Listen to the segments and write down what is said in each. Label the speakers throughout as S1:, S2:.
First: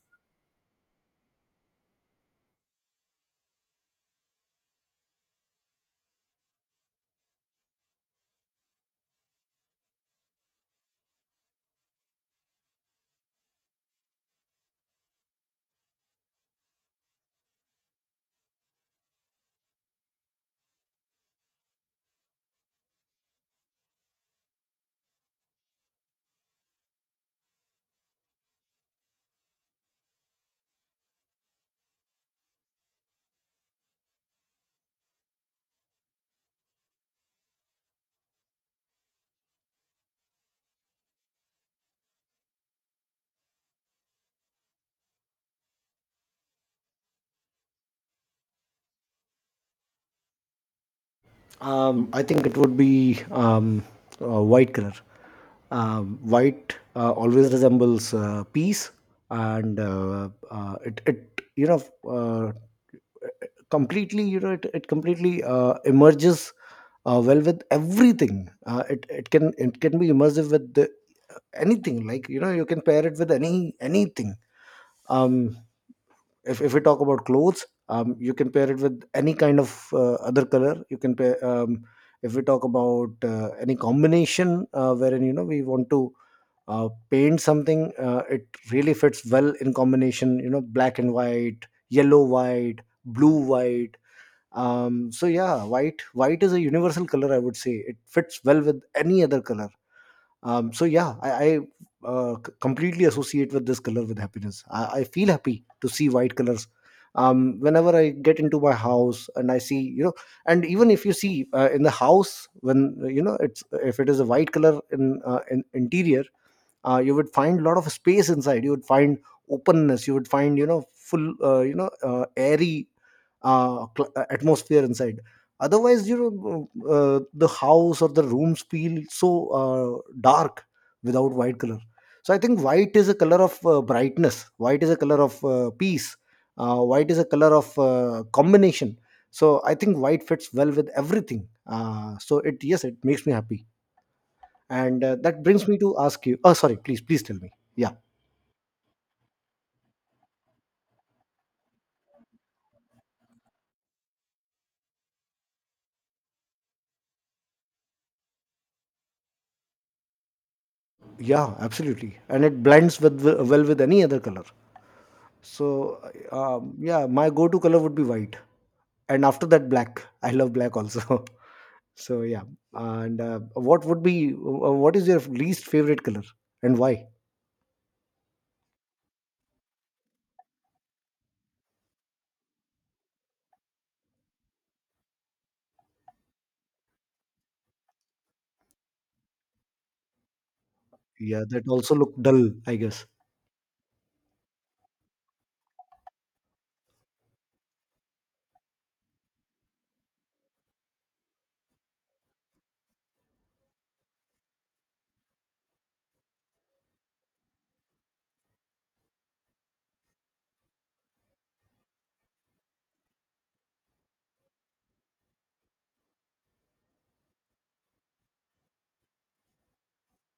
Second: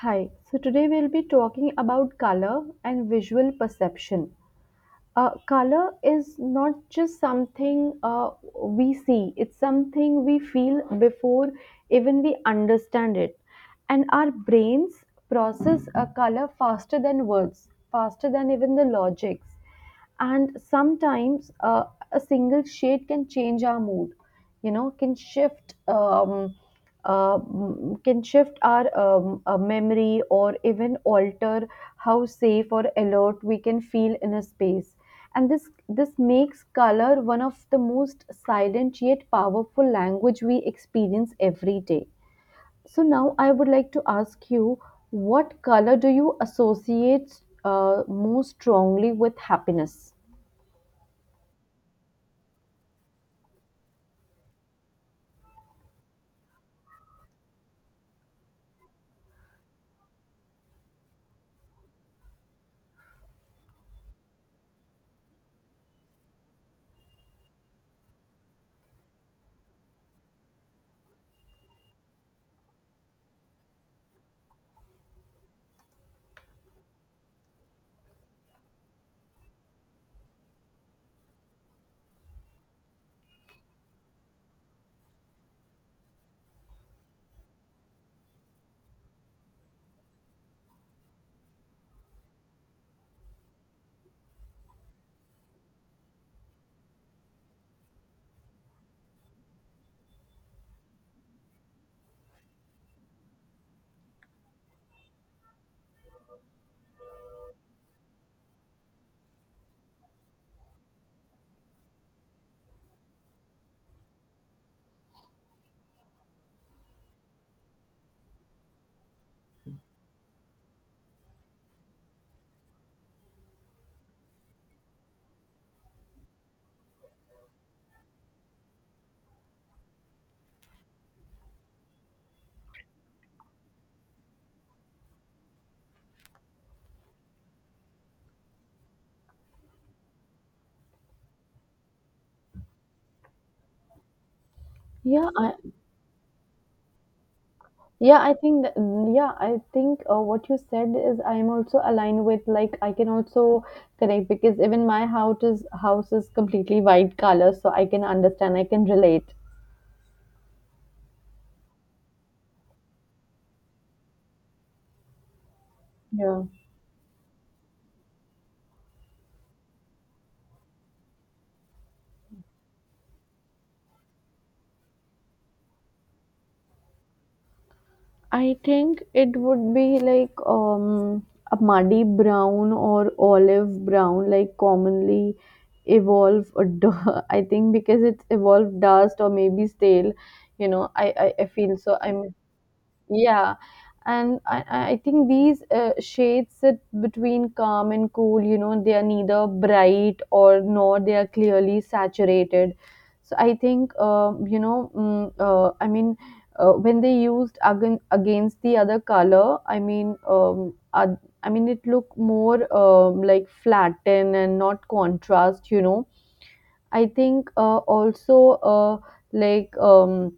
S1: Hi, so today we'll be talking about color and visual perception. Color is not just something we see, it's something we feel before even we understand it. And our brains process a color faster than words, faster than even the logics. And sometimes a single shade can change our mood, can shift. Can shift our memory or even alter how safe or alert we can feel in a space, and this makes color one of the most silent yet powerful language we experience every day. So now I would like to ask you, what color do you associate most strongly with happiness?
S2: I think it would be white color. White always resembles peace, and it you know uh, completely you know it completely emerges well with everything. It can be immersive with anything. Like you know you can pair it with anything. Um, if we talk about clothes, you can pair it with any kind of other color. You can pair, if we talk about any combination wherein you know we want to paint something, it really fits well in combination, you know, black and white, yellow white, blue white. So yeah, white is a universal color, I would say. It fits well with any other color. So yeah, I completely associate with this color with happiness. I feel happy to see white colors. Whenever I get into my house and I see, you know, and even if you see in the house, when you know, it's, if it is a white color in interior, you would find a lot of space inside. You would find openness, you would find, you know, full you know airy atmosphere inside. Otherwise, you know, the house or the rooms feel so dark without white color. So I think white is a color of brightness, white is a color of peace, white is a color of combination. So I think white fits well with everything, so it, yes, it makes me happy. And
S1: Yeah,
S2: that
S1: I.
S2: brings me to ask you. Oh, sorry, please, please tell me. Yeah.
S1: Yeah, I think that, mm, yeah, I think what you said is I am also aligned with, like, I can also connect because even my house is completely white color, so I can understand, I can relate.
S2: Yeah, absolutely, and it blends with well with any other color. So,
S1: Yeah.
S2: yeah, my go-to color would be white, and after that black. I love black also. So yeah. And what would be what is your least favorite color, and why?
S1: I think it would be like a muddy brown or olive brown, like commonly evolve. I think because it's evolved dust or maybe stale. You know,
S2: Yeah,
S1: I
S2: that
S1: feel
S2: also
S1: so.
S2: look
S1: I'm
S2: dull, I guess.
S1: yeah, and I think these shades sit between calm and cool. You know, they are neither bright or nor they are clearly saturated. So I think I mean, when they used against the other color, I mean, I mean, it looked more like flatten and not contrast. You know, I think also uh, like um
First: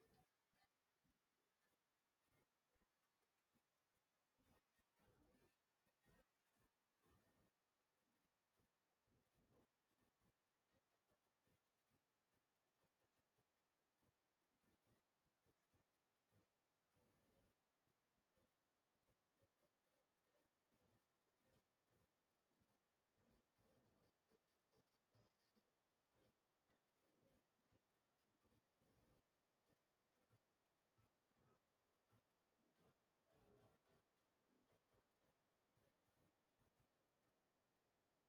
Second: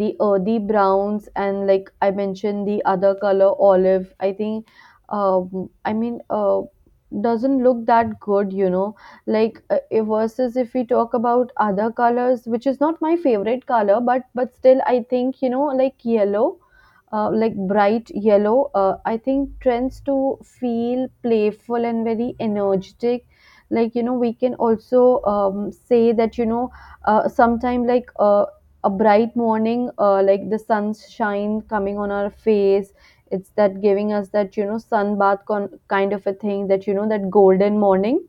S1: the earthy browns and, like I mentioned, the other color olive, I think um i mean uh doesn't look that good, you know, like versus if we talk about other colors which is not my favorite color, but still I think, you know, like yellow, like bright yellow, I think trends to feel playful and very energetic, like you know. We can also say that you know, sometime like a bright morning, like the sunshine coming on our face. It's that giving us that, you know, sun bath kind of a thing, that, you know, that golden morning,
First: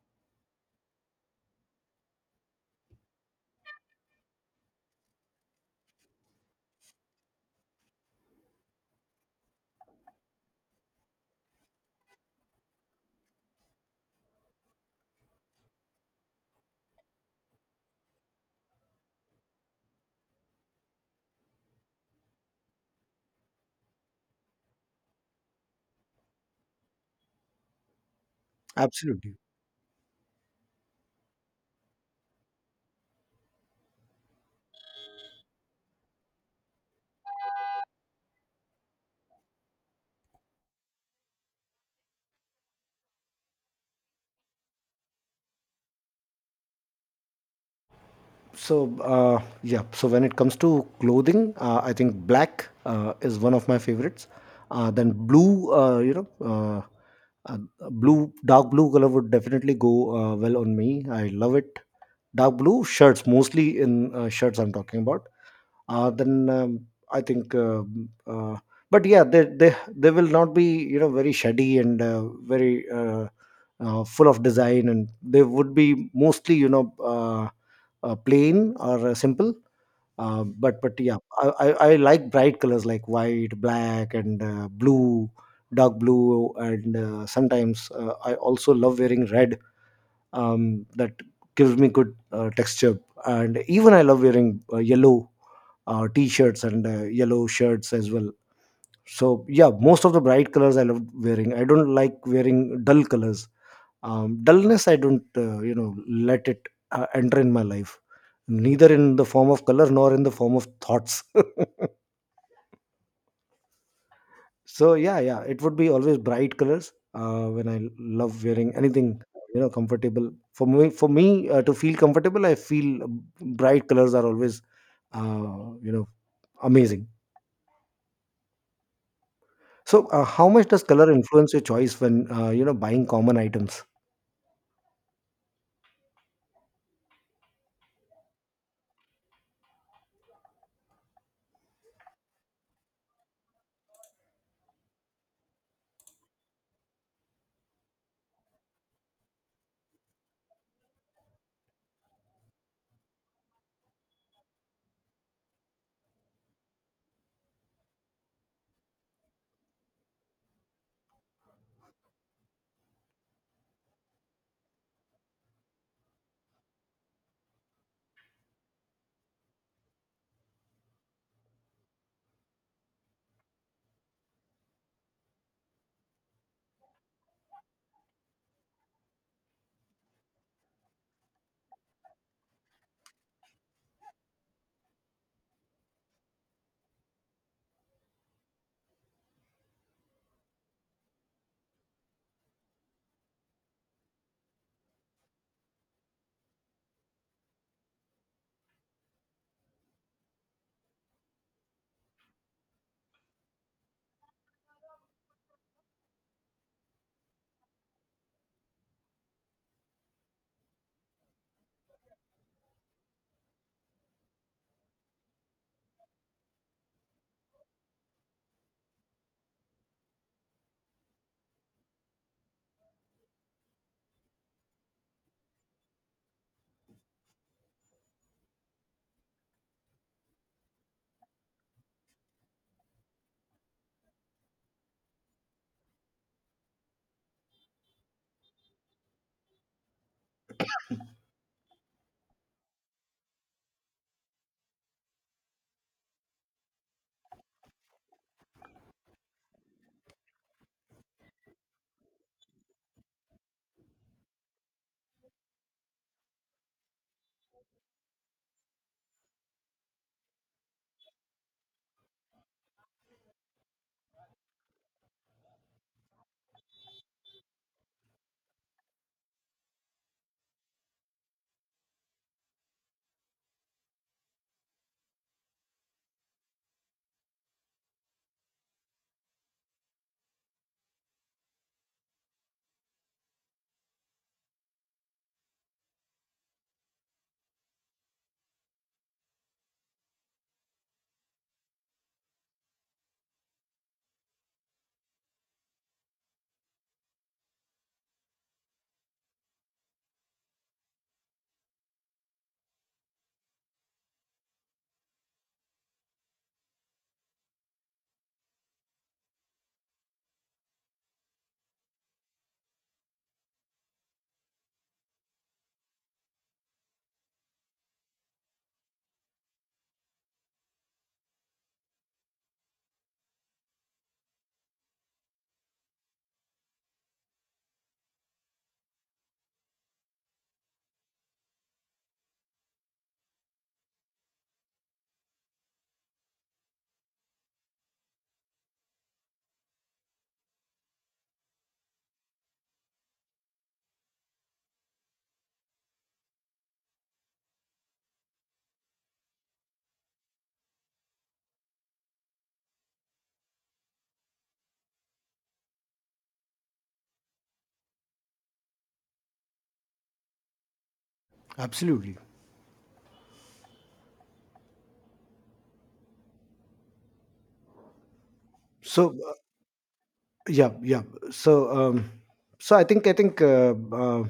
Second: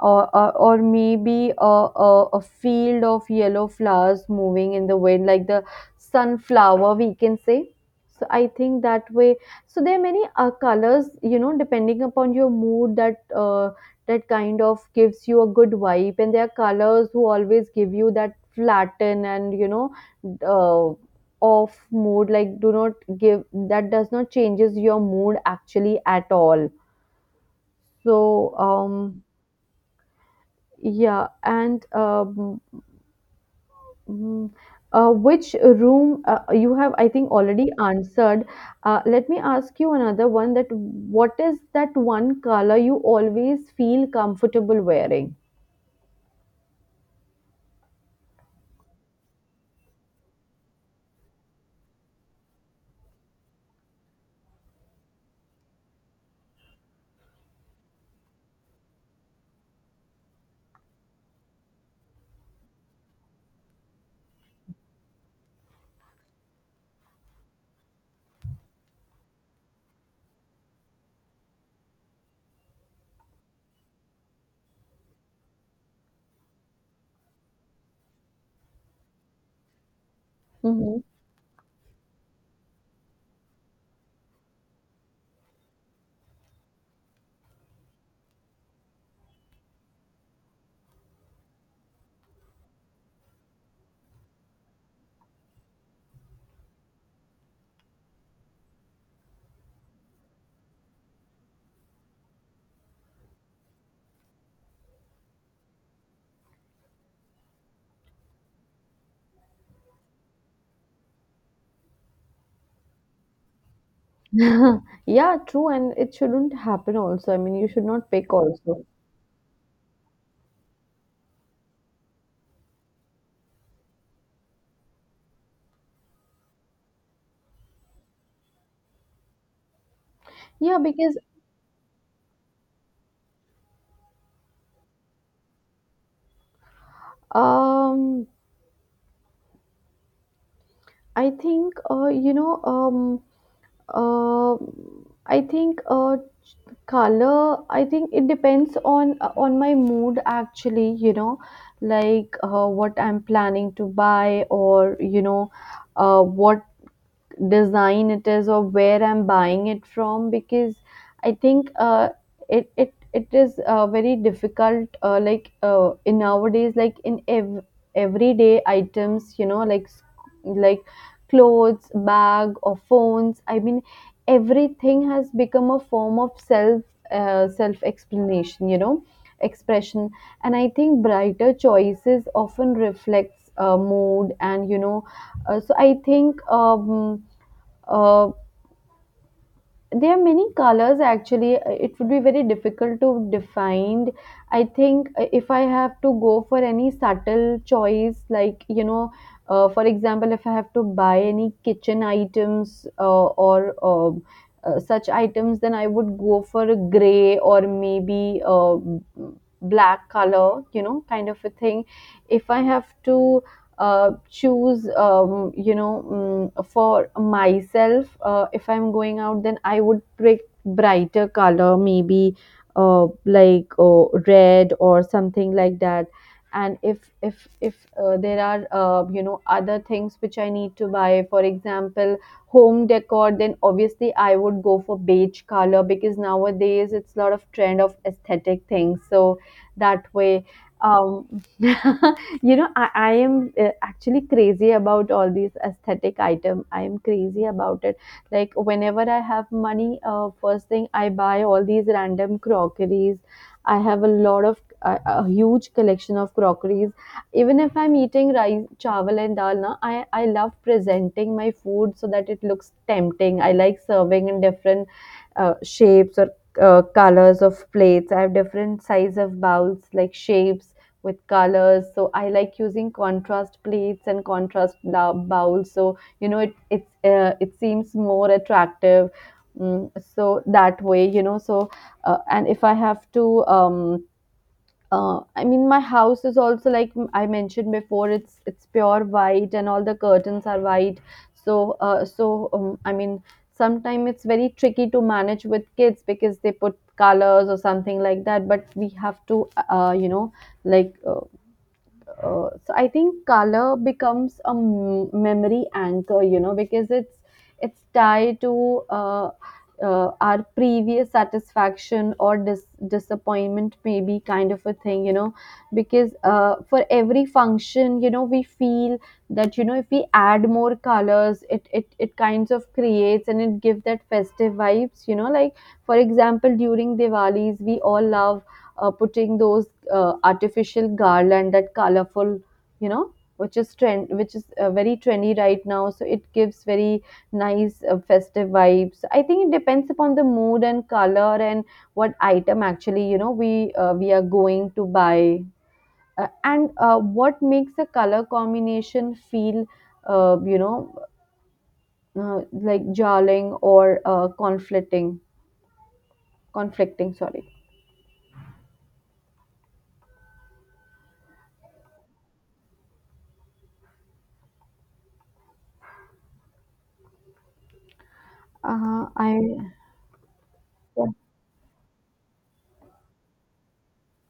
S1: or maybe a field of yellow flowers moving in the wind, like the sunflower, we can say. So I think that way. So there are many colors, you know, depending upon your mood, that that kind of gives you a good vibe, and there are colors who always give you that flatten and, you know, uh, off mood. Like, do not give that, does not changes your mood actually at all. So
S2: Absolutely.
S1: yeah, and mm, which room you have, I think, already answered. Let me ask you another one: that what is that one color you always feel comfortable wearing?
S2: So yeah, so when it comes to clothing, I think black is one of my favorites, then blue. Uh, Blue, dark blue color would definitely go well on me, I love it. Dark blue shirts, mostly in shirts I'm talking about. Then I think, but yeah, they, they will not be, you know, very shady and very full of design, and they would be mostly, you know, plain or simple. Uh, but
S1: Hmm.
S2: but yeah, I like bright colors like white, black, and blue, dark blue, and sometimes I also love wearing red. That gives me good texture. And even I love wearing yellow t-shirts and yellow shirts as well. So yeah, most of the bright colors I love wearing. I don't like wearing dull colors. Dullness, I don't you know, let it enter in my life, neither in the form of color nor in the form of thoughts. So yeah,
S1: Yeah,
S2: yeah, it
S1: true,
S2: would be
S1: and it
S2: always
S1: shouldn't
S2: bright colors.
S1: happen also. I mean, you
S2: When I
S1: should not pick
S2: love wearing
S1: also.
S2: anything, you know, comfortable for me. For me to feel comfortable, I feel bright colors are always, you know, amazing. So how much
S1: Yeah,
S2: does color
S1: because
S2: influence your choice when you know, buying common items?
S1: um, I think uh, I think color. I think it depends on my mood actually. You know, like, what I'm planning to buy, or, you know, what design it is or where I'm buying it from, because I think it is very difficult, in nowadays, like in everyday items, you know, like like clothes, bag or phones, I mean, everything has become a form of self, self explanation, you know, expression, and I think brighter choices often reflects mood and, you know, so I think uh, there are many colors actually. It would be very difficult to define. I think if I have to go for any subtle choice, like, you know, for example, if I have to buy any kitchen items or such items, then I would go for a gray or maybe black color, you know, kind of a thing. If I have to choose, you know, mm, for myself, if I'm going out, then I would pick brighter color, maybe red or something like that. And if there are, you know, other things which I need to buy, for example, home decor, then obviously I would go for beige color because nowadays it's a lot of trend of aesthetic things, so that way, um you know I am actually crazy about all these aesthetic item, I am crazy about it. Like, whenever I have money, first thing I buy all these random crockeries. I have a lot of, a huge collection of crockeries. Even if I'm eating rice, chawal and dal na, I love presenting my food so that it looks tempting. I like serving in different shapes or colors of plates. I have different size of bowls, like shapes with colors. So I like using contrast plates and contrast bowls. So, you know, it's it seems more attractive. Mm, so that way, you know. So and if I have to. I mean, my house is also, like I mentioned before, it's pure white, and all the curtains are white. So uh, so I mean, sometimes it's very tricky to manage with kids because they put colors or something like that. But we have to, uh, you know, like uh, so I think color becomes a memory anchor, you know, because it's tied to our previous satisfaction or disappointment, maybe, kind of a thing, you know, because for every function, you know, we feel that, you know, if we add more colors, it kinds of creates, and it gives that festive vibes, you know, like for example during Diwali's, we all love putting those artificial garland, that colorful, you know, which is trend, which is very trendy right now, so it gives very nice festive vibes. I think it depends upon the mood and color and what item actually, you know, we are going to buy. Uh, and what makes a color combination feel uh, you know like, jarring or conflicting, sorry.
S2: Absolutely. So
S1: I
S2: yeah, yeah.
S1: Yeah,
S2: So I think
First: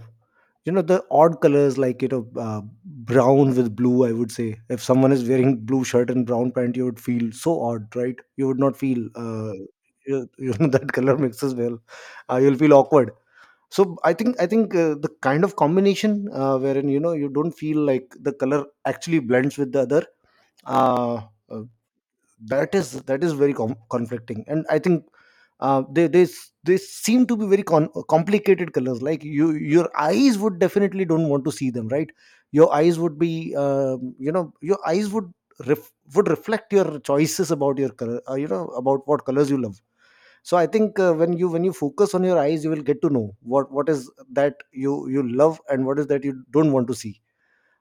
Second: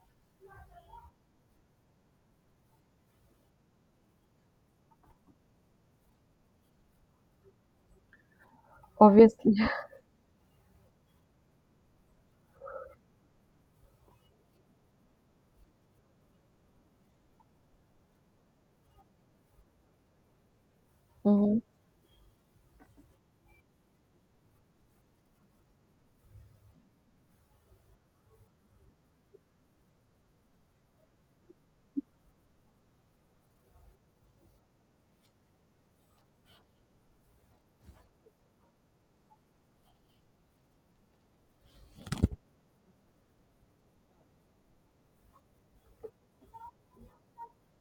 S2: you know, the odd colors, like, you know, brown with blue, I would say if someone is wearing blue shirt and brown pant, you would feel so odd, right? You would not feel uh
S1: obviously.
S2: you, you know That color mixes well, you'll feel awkward. So I think the kind of combination wherein you know, you don't feel like the color actually blends with the other, uh,
S1: Mhm.
S2: uh, that is very conflicting. And I think they seem to be very complicated colors, like you, your eyes would definitely don't want to see them, right? Your eyes would be, you know, your eyes would would reflect your choices about your color, you know, about what colors you love. So I think when you, when you focus on your eyes, you will get to know what is that you love, and what is that you don't want to see.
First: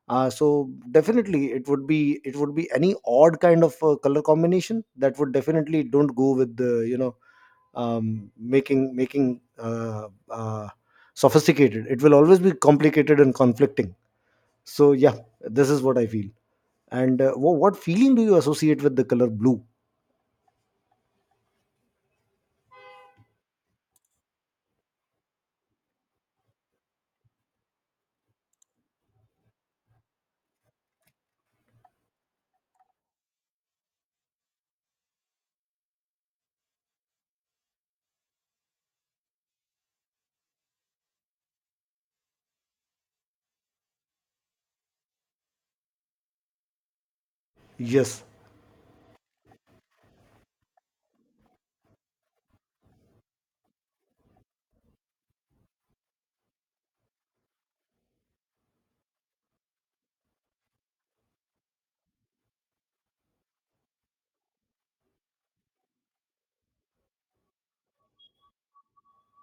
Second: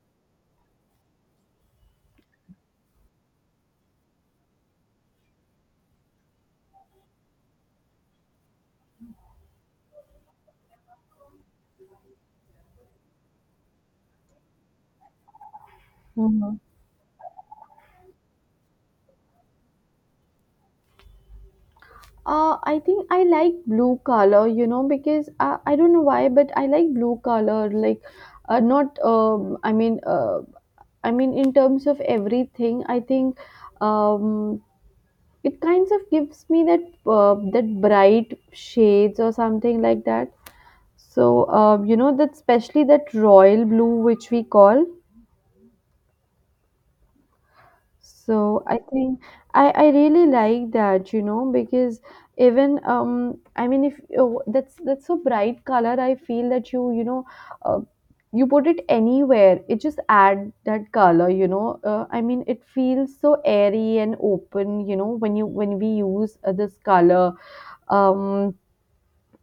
S2: So definitely it would be, it would be any odd kind of color combination that would definitely don't go with the, you know, making sophisticated. It will always be complicated and conflicting. So yeah, this is what I feel.
S1: Mhm.
S2: And what feeling do you associate with the color blue?
S1: I think I like blue color, you know, because I don't know why, but I like blue color. Like, not I mean, I mean, in terms of everything, I think um, it kind of gives me that that bright shades or something like that. So, you know, that especially that royal blue which we call.
S2: Yes,
S1: So I think I really like that, you know, because even I mean, if oh, that's a bright color, I feel that, you know, uh, you put it anywhere, it just add that color, you know. I mean, it feels so airy and open, you know, when you when we use this color. Um,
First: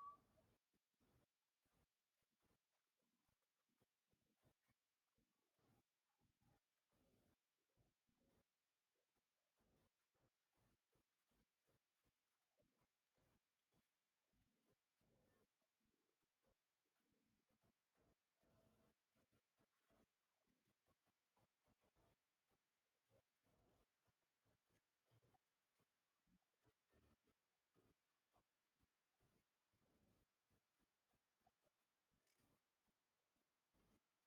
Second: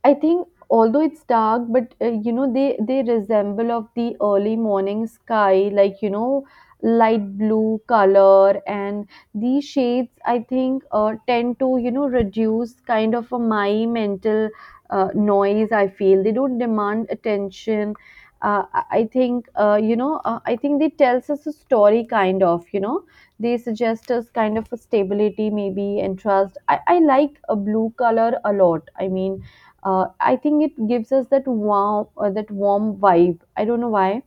S1: I think although it's dark, but you know, they resemble of the early morning sky, like, you know, light blue color. And these shades, I think, tend to, you know, reduce kind of a my mental noise. I feel they don't demand attention. I think I think they tells us a story, kind of, you know, they suggest us kind of a stability maybe and trust. I like a blue color a lot. I mean, I think it gives us that warm, that warm vibe. I don't know why,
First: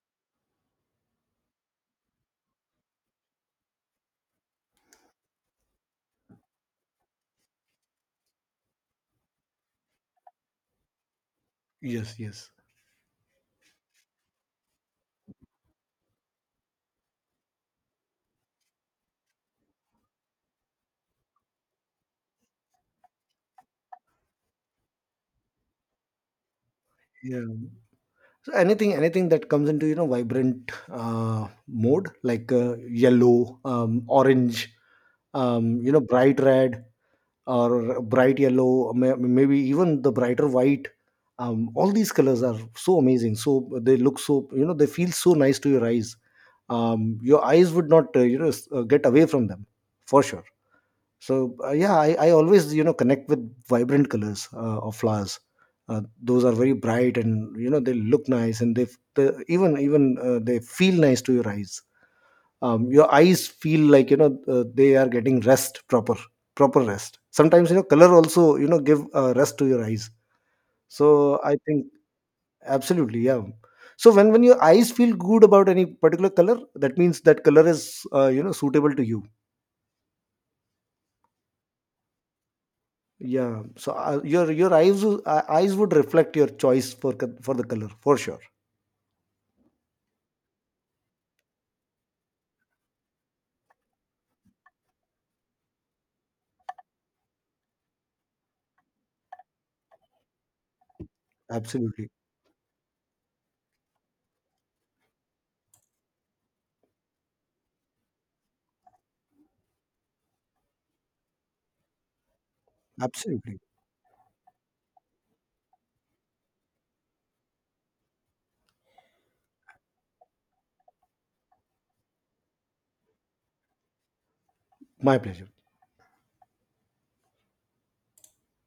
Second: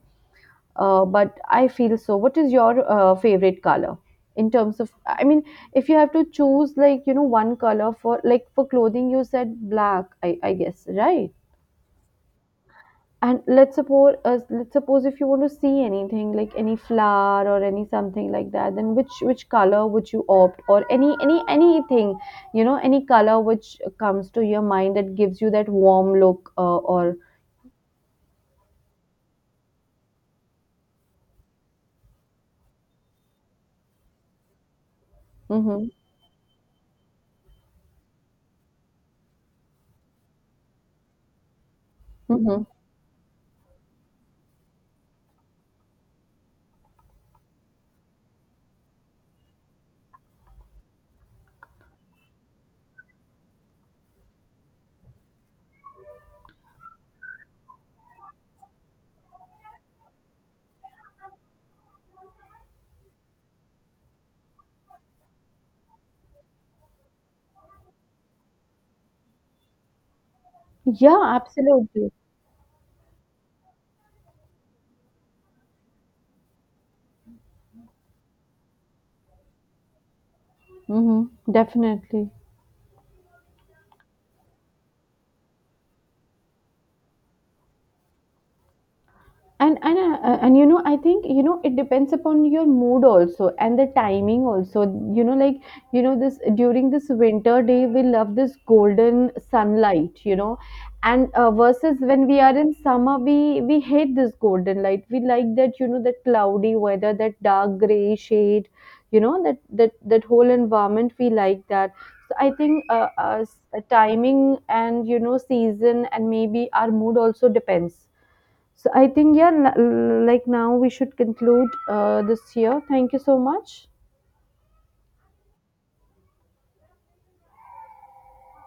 S1: but I feel so. What is your favorite color in terms of? I mean, if you have to choose, like, you know, one color for like for clothing, you said black. I guess, right.
S2: yes. Yes,
S1: And let's suppose, let's suppose if you want to see anything, like any flower or any something like that, then which color would you opt, or any anything, you know, any color which comes to your mind that gives you that warm look, or
S2: yeah. So anything, anything that comes into, you know, vibrant mode, like yellow, orange,
S1: Mhm.
S2: you know, bright red or bright yellow, maybe even the brighter white. All these colors are
S1: Mhm.
S2: so amazing. So they look so, you know, they feel so nice to your eyes. Your eyes would not, you know, get away from them for sure. So yeah, I always, you know, connect with vibrant colors of flowers. Those are very bright, and you know, they look nice, and they, they even they feel nice to your eyes. Your eyes feel like, you know, they are getting rest, proper, proper rest. Sometimes, you know, color also, you know, give rest to your eyes.
S1: Yeah,
S2: So I think
S1: absolutely.
S2: absolutely yeah. So when your eyes feel good about any particular color, that means that color is you know, suitable to you.
S1: Mhm. Definitely.
S2: Yeah. So your eyes eyes would reflect your choice for for the color for sure.
S1: And and, you know, I think, you know, it depends upon your mood also and the timing also, you know, like, you know, this during this winter day we love this golden sunlight, you know. And versus
S2: Absolutely.
S1: when we are in summer, we hate this golden light. We like that, you know, that cloudy weather, that dark gray shade, you know, that whole environment we like that. So I think
S2: Absolutely.
S1: timing and, you know, season and maybe our mood also depends. So I think, yeah, like now we should conclude this year. Thank you so much.
S2: My pleasure.